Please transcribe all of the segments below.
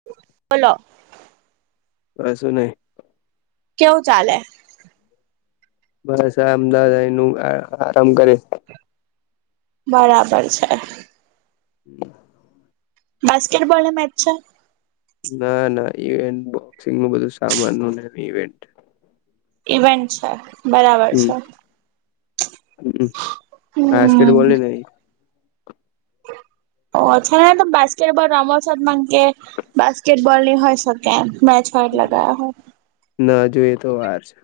[inaudible] Follow સું નહી કેવું ચાલે બસ આ અમદાવાદાઈ નું આરામ કરે બરાબર છે. હમ બાસ્કેટબોલ હ મેચ છે. ના ના ઇવેન્ટ બોક્સિંગ નું બધું સામાન ન ને એ ઇવેન્ટ ઇવેન્ટ છે બરાબર છે. હમજકેટ હમ બોલલી નને ઓ્છા મ બાસ્કેટબોલ રમો છત મકે બાસ્કેટબોલ ની હોય શકેમ મેચ હોટ લ ગાયા હોય. ના જોઈએ તો વાર છે.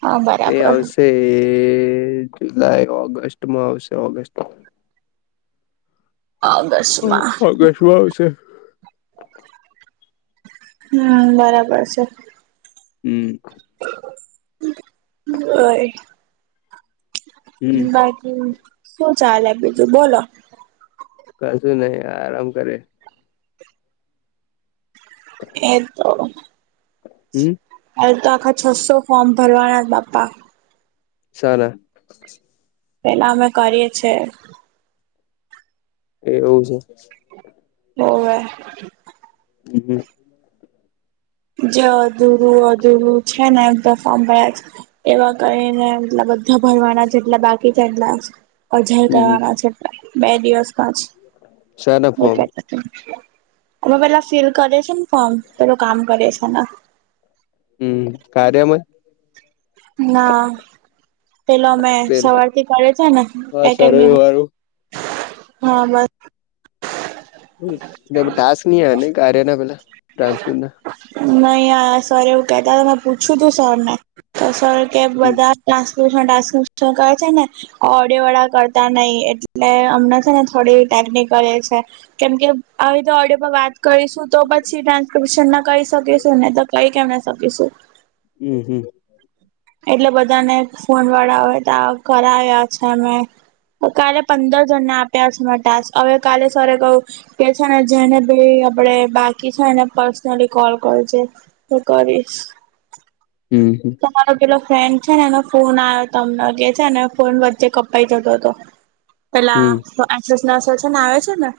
હા એ બરાબર આવશે એ જુલાઈ ઓગસ્ટમાં આવશે ઓગસ્ટ અગસ્ટમાં ઓગસ્ટમાં આવશે હમ બરાબર છે. હમ્મ એ હમ બાકી શું ચાલે બીજું બોલો કશું નહી આરામ કરે એ તો હમ. અરે તો, આખા છસો ફોર્મ ભરવાના પાપા સરસ પેલા અમે કરીએ છ છેએ એ એવું છે. ઓવે હ. જે અધૂરું અધરું છે ને એક દફા ભ એવા કરીને એટલા બધા ભરવાના જેટલા બાકી છે, એટલા અજય હમ કરવાના છે, બે દિવસમાં સારા જ એ ફોર્મ કે અમે પેલા ફિલ કરે છે ને ફોર્મ પેલું કામ કરે છે, ને હમ કારરે્યમ ના પેલો અમે પેલ સવારથી કરે છે, ને હા એકેડમી સર્વે વાળું હા, બસ. ટાસ્ક ન ન કાર્યાના પેલા ટસના નહી સર એવું કેતા હતા મેં પૂછ્યું તું સર ને તો સર કે હમ બધા ટ્રાન્સપોર્ન ટ્રાન્સપર્ન કરે છે, ને. ઓડવાળા કરતા નહિ એટલે અમણાં છે, ને થોડી ટેકનિકલ એ છે. કેમકે આવી તો ઓડિયો પર વાત કરીશું તો બ ડન્પશન ના કહી શકીશું ને તો કઈ કેમ ના શકીશું હમ, હમ એટલે બધાને ફોન વાળા હોય તો ઘ આવ્યા છે, અમે? તો કાલે પંદર જણને આપ્યા છેને ટાસ્ક હવે કાલે સરરે કહું એ છે, ને જેને ભ આપણેે બાકી છે, એને પર્સનલી કોલ કર છે. હું કરીશ હમ. રો કેેલો ફ્રેન્ડ છે, ને એનો ફોન આવ્યો હતો અમને છે, અને ફોન વચ્ચે કપાઈ જતો હતો. પેલા હમ હમ એસ નર્સ છે ને આવે છે, ને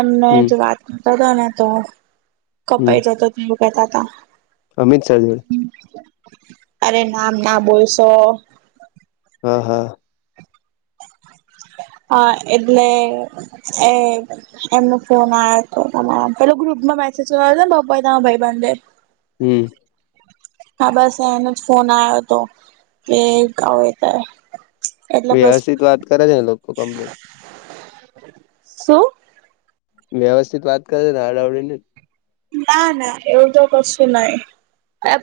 એમને હમ વાત તા ને તો કપાઈ હમ જતો તે એવું કતા હતા. અમિત શાહ જોડે અરે નામ ના બોલશો હા, હા. હા એટલે એ એમનો ફોન આવ હતો તમારા પેલો ગ્રુપમાં મેસેજ્યો ને પપાાઈ તમા ભાઈ બંધે હમ. હા, બસ એનો જ ફોન આવ્યો હતો કે ક ત વ્યવસ્થિત વાત કરે છે, ને લોકો કમ્પ્લીટ શું વ્યવસ્થિત વાત કરેને હડાવડી ને ના, ના એવું તો કશું નહી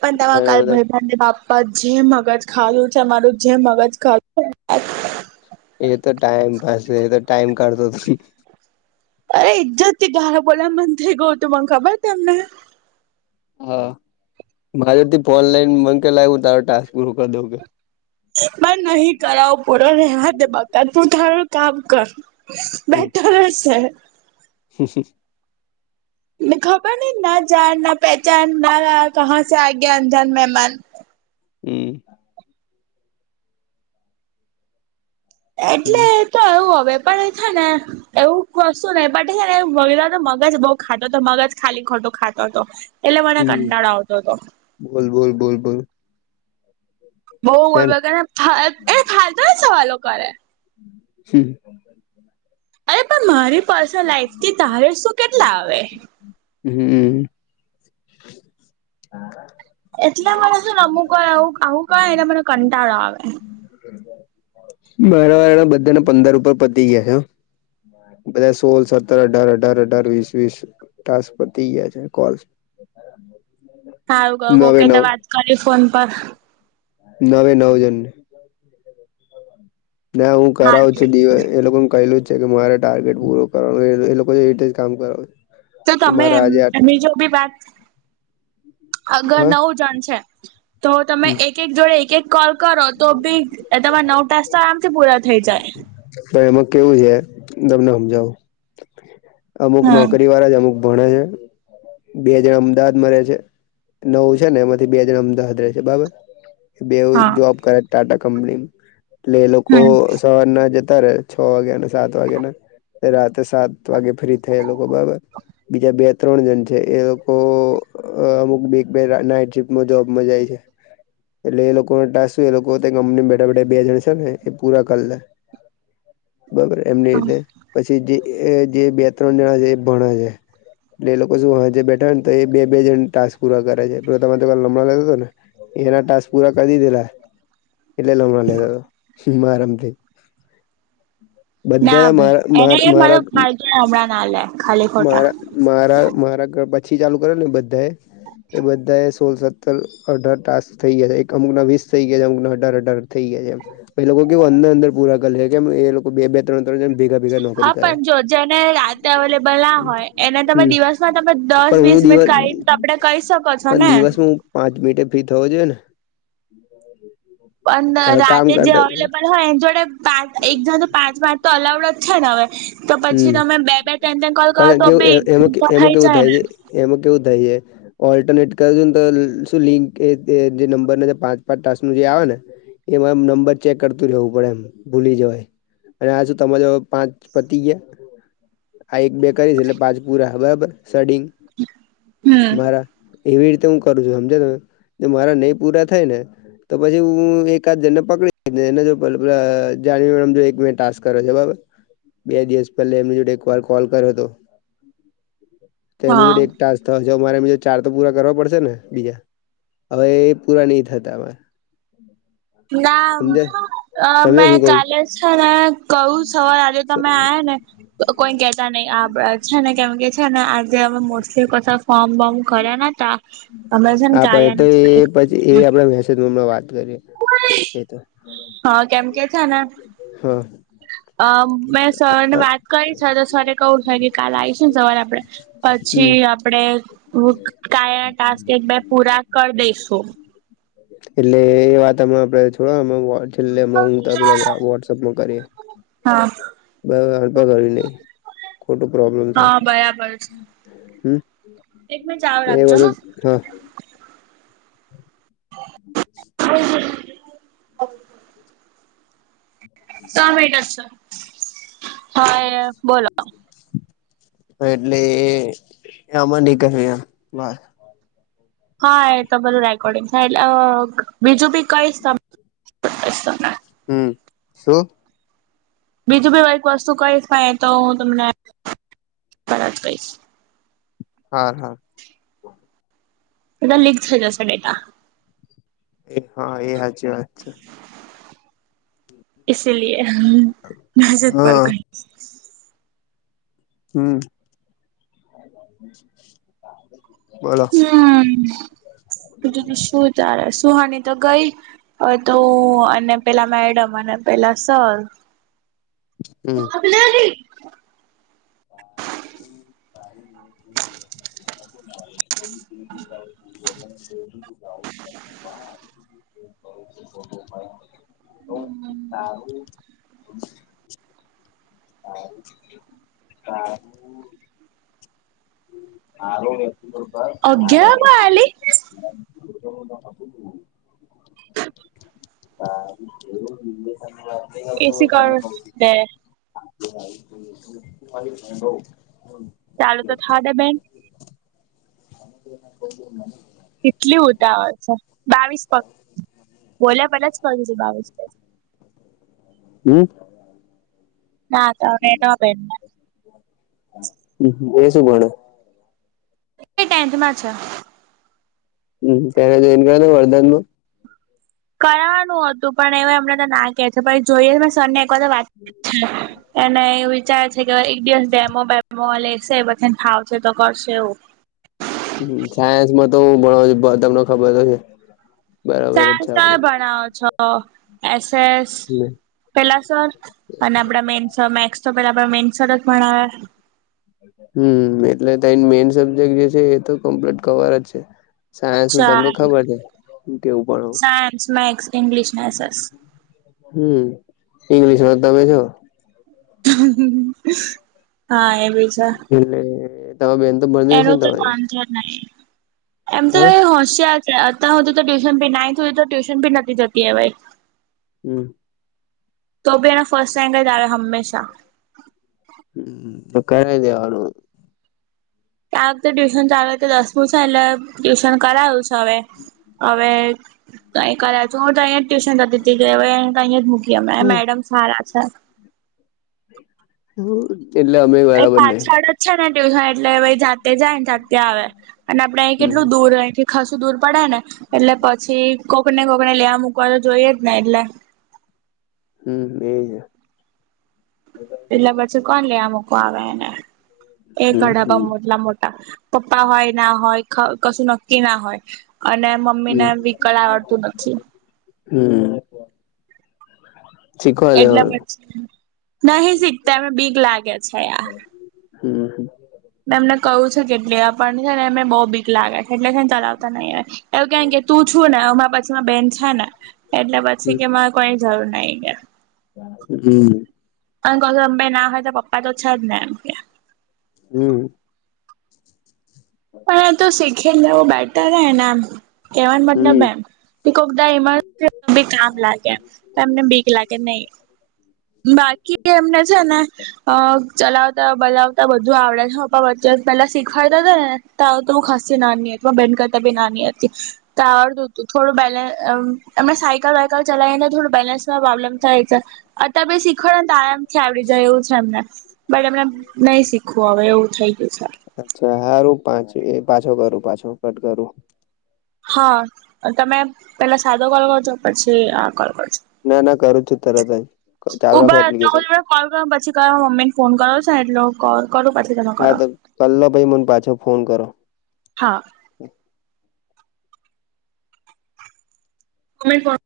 પણ તેમાં કાલ બધા ભયભંધ્ય બાપ પણ જે મગજ ખાું છે. મામારું જે મગજ ખાું એ તો ટાઈમ પાસે એ તો ટાઈમ કઢતો ત અરે ઇજત થી ગાાર બોલ્યાને મન થઇ ગયું તું મને ખબર તમને હા, મારેથી ફોન લઈન મકેલા આવું તાર ટાસ્ક ગૂરું કરી દઉં કે બ નહી કરાવો પૂરો રવા દ બકત તું તારું કામ કર હમ બેટર છે. [unintelligible] ખબર નહી ના જાન ના પહેચાન ના ક સ આગે અનજાન મહેમાન હમ્મ હમ એટલે તો એવું હવે પણ છે ને એવું વસ્તુ ને પણ છેને, એ વગેરા તો મગજ બઉ ખાટો તો મગજ ખાલી ખોટો ખાતો હતો એટલે મને હમ કંટાળો આવતો હતો બોલ બોલ બોલ બોલ બહ ગરબ હેને ને એને ખાલતા જ સવાલો કરે [inaudible] અરે પણ મારી પર્સનલ લાઈફથી તારી શું કેટલા આવે હમ્મ હા એટલે મને શું અમુંકું આવું કણ એલે મને કંટાળો આવે મારા વાળાના બધાના પંદર ઉપર પતી ગયા છેો. બધા સોલ સત્તર અઢાર અઢાર અઢાર વીસ વીસ ટ પી ગયા છે. કોલ હારું નવે ઓકે તો નવ વાત કરી ફોન પર નવે નવ જને ના હું કરાવું છુ, હા દિવ એ લોકો કલ છ. કે મારે ટાર્ગેટ પૂરો કરવાનું એ લોકો એ રીતે જ કામ કર છે. તો તમે એ એમની જો બી વાત અગર હા નવું જાણશે તો તમે એક એક જોડે એક એક કોલ કરો તો બી તમારે નવ ટાસ તો આમથી પૂરા થઈ જાય. પણ એમાં કેવું છે, તમને સમજાવું અમુક હમ નોકરી વાળા જ અમુક બણે છે. બે જણ અમદાવાદ માં રહે છે નવું છેને, એમાંથી બે જણ અમદાવાદ ર છે, બરાબર બેવું હા જોબ કરે ટાટા કંપની એટલે એ લોકો હમ સવાર ના જતા રે છ. વાગ્યાને સાત વાગ્યા ને રાતે સાત વાગે ફ્રી થયા લોકો બરાબર બીજા બે ત્રણ જણ છે, એ લોકો અ અમુક બે બે નાઈટ શિફ જોબમાં જાય છે. એટલે એ લોકોને ટાસ્ક એ લોકો કંપની બેઠા બેઠા બે જણ છેને, એ પૂરા કરી લે બબર એમની રીતે પછી જે જે બે ત્રણ જણા છે એ ભણે છે. એટલે એ લોકો શું હજે બેઠા ને તો એ બે જણ ટાસ્ક પૂરા કરે છે પ તમા તો ક લમણા લાગતો હતો ને એના ટાસપુરા કદી દેલા એટલે લમણા લેધ આરામથી બધા મારા મારા હમણા નાલે મારા મારા મારા ઘર પછી ચાલુ કરે બધાએ એ બધા એ સોલ સત્તર અઢાર ટાસ થઈ ગયા છે એક અમુકના વીસ થઈ ગયા છે. અમુક અઢાર અઢાર થઇ ગયા છે એમ એ લોકો કેવું અંદર અંદર પૂરા કરે છે. કેમ એ લોકો બે બે ત્રણ ત્રણમ ભેગા ભેગા હા નોકરી કરાય પણ જો જેને અવેલેબલ ના હોય એને તમે હમ દિવસમાં તમે દસ પણ વીસ હું દિવસ મિનિટ કાઢી આપડે કહી શકો છો. પણ ને દિવસમાં હું પાંચ મિનિટે ફી થવો જોઈએ ને પણ કામ રાતે જે કરતા અવેલેબલ હ એ જોડે પાંચ એક જા પાંચ વાર તો અલાઉડ જ છેને હવે તો હમ પછી તમે બે બે તેન ન કોલ કરો પણ તો કેવું એ એમાં કે ભીફર એમાં થાઈ કેવું જાય, થાય ને છે એમાં કેવું થાય છે. ઓલ્ટરનેટ કરશું ને તો શું લિંક એ જે નંબર જે પાંચ પાંચ ટાસ ન જે આવે ને એમાંમ નંબર ચેક કરતું રહેવું પડે એમ ભૂલી જવાય અને આ શ તમારે જો પાંચ આ એક બે કરીશ એટલે પાંચ પુરા બરાબર સડીિંગ હમ મારા એવી રીતે હું કરું છું, સમજો તમે મારા નહીં પૂરા થાય ને તો પછી હું, એકાદ જને પકડી એને જો જા જો એક બે ટાસ્ક કરે છે. બરાબર બે દિવસ પહેલા એમની જોડે એક વાર કોલ કર્યો હતો તો એમની જોડે એક હા ટક તો હજ મારેજ ચાર તો પૂરા કરવા પડશે ને બીજા હવે એ પૂરા નહીં થતાં. ના સમજે મેં શું કઉ કાલે છે, ને કહું સવારે આ તમે આ ને કોઈ કેતા નહી આ છે, ને કેમ કે છે, ને આજે ત મોસ્ટલી કસ ફોર્મ બર્મ કર ત હા પણ એ તો એ પછી એ આપડ મેસેજમાં વાત કરીએ. એ તો હા કેમ કે છે એને હા. અમ મે સર ને વાત કરી છે તો સર કવું થાય કે કાલ આવીશ ને સવારે આપડે હમ. આપણે કયા ટાસ્ક એક બે પૂરા કરી દઈસું. એટલે એ વાતમાં આપડે થોડમાં છેલ્લેમ હું પેલા વોટસઅપમાં કરીએ. હા. બ હડપા કરવી નહ ખોટું પ્રોબ્લેમ થાય. હા બરાબર છે હમ. એક મં ચાવ એ રાખજો ને બધું હા હ સ મહિના છ બોલો બ એટલે આમાં નહી કર્યું એ વા હા એ તો બધું રેકોર્ડિંગ થાય એટલે, બીજું બી કઈશ ત હમ શું બીજું બી કઈક વસ્તુ કઈ હોાય તો હું તમને જ કહીશ હા, હા. એધા લીક થઈ જશે ડેટા એ હા, એ હજ વાત છે. લિ હસ્જિદ પર હા ગ હમ, બોલો. હમ બધીધી શું તારે સુહાની તો ગઈ. હવે તો અને પેલા મેડમ અને પેલા સર હમ [inaudible] તો સારું હા. નાલ એ રૂપ ર [inaudible] અગિયાર માં આલી હા એવુંશની વાત ન કરતો એસી કર તને દે [inaudible] ચાલો તો થાડાા બેક [inaudible] કેટલી ઉતાવળ છે, બાવીસ પ બોલ્યા પેલા જ કરું છું બાવીસ પ હમ. ના તો એટ પે હ એ શું ગણ. એ ટેન્થમાં છે. હ ત્યારે જઈને ગ વરદાન માં કરવાનું હતું પણ એ એમને તો ના કે છે, પણછ જોઈએ મે સર ને એક વાર વાત હમ પ્લી એને એવું વિચારે છે, કે એક દિવસ ડેમો બેેમો લેશે પછીને ખાવશે તો કરશે એવું. સાયન્સ માં તો હું ભણ છ તમને ખબર તોશે બરાબર. સેન્સાર ભણાવો છો તો એસએસ આપડું પેલા સર અને- આપડા મેન સર મેક્સ તો પેલા મેનસર જના. હમ્મ એટલે ત મેઈન સબ્જેક્ટ જે છે, એ તો કમ્પ્લીટ કવર જ છે. સાયન્સ નું તમને ખબર છે, હ કેવું ભણો ટાન્સ મેક્સ ઈગ્લિશ નાસસ હમ ઇંગ્લિશ તમે છો હા, એ ભી. એટલે તમાર બેન તો ભને એનું સેન તો તમારી બેન એમ તો એ હોશિયા અતા હોતુ તો ટ્યુશન ભી નાઇન થુઈ તો ટ્યુશન ભી નથી જતી હવે હમ. તો બી એને ફર્સ્ટ ટાઈમ તારે હંમેશા. હ તો કરાઈ દેવાનું. કે આ વખતે ટ્યુશન ચાલુ આ વખતે દસવું છે. એટલે ટ્યુશન કરાયુ છે, હવે હવે તો અહી કરે છ, હું તો અહીં જ ટ્યુશન જતીતી કે અહીંયા જ મૂકીયા અમે મેડમ સારા છે. હમ. એટલે અમે એ બરાબર નઈ પાછળ જ છે ને ટ્યુશન એટલે પહી જા તે જાયને ત્યાર ત્યા આવે અને આપડે અહી હમ કેટલું દૂર રહેથી ખશું દૂર પડે ને એટલે પછી કોકને કોકને લેવા મૂકવા તો જોઈએ જ ને એટલે હમ્મ એ જ. એટલે પછી, કોણ લેવા મૂકો આવે એને, એક હમ ઘડા હમ પણ મોટલા મોટા પપ્પા હોય ના હોય કશું નક્કી ના હોય અને મ મમ્મી ને વિકળ આવડતું નથી. હમ્મ. એટલે પછી નહી શીખતા અને બીક લાગે છે, યાર હમ્મ હ. મે એમને કહું છું, કેટલે આપણ છેને મે બહુ બીક લાગે એટલે હેને કઈ ચલાવતા નહીં. એવું કેવાન કે તું છું ને અમા પછી અમાં બેન છે, ને- એટલે પછી કે મારે કોઈ જરૂર નઈ કે હમ્મ. અન કોતો અંબાઈ ના હોય તો પપ્પા તો છે, જ ને એમ કે હમ્મ. પણ એ તો શીખીને લવું બેટર હને એમ કેવાનો મતલબ હમ એમ કોકા દા ઈમા મી કામ લાગે એ તો એમને બીક લાગે નઈ બાકી એમને છે, ને અ ચલાવતા બલાવતા બધું આવડે છે, પપ્પા વચ્ચે પેલા શીખવાડતા હતા ને. તા હુતો ખાસી નાની બેન કરતા બી નાની તા આવડતું થોડું બેલેન્સ એમને સાયકલ વાયકલ ચલાવીને થોડું બેલેન્સમાં પ્રોબ્લેમ થાય છે. અત્યારે બી શીખડ ત આરામથી આવડી જાય એવું છે, એમને બટ એમને નહી શીખવું હવે એવું થઈ ગયું છે. અચ્છા હારુ, પાંચ એ પાછો કરું પાછો કટ કરુ હા, તમે પેલા સાદો કોલ કરજો પછી આ કોલ કરજો ના ના કરું છુ, તરત જ ચાલુ રાખો ઉભા તો હું એપ્લિકેશન તમને કોલ કર પછી કરો મમ્મીને ફોન કરો છેને, એટલો કોલ કરો પાછો તમન હા, તો કલ્લો પહી મન પાછો ફોન કરો હા કોમે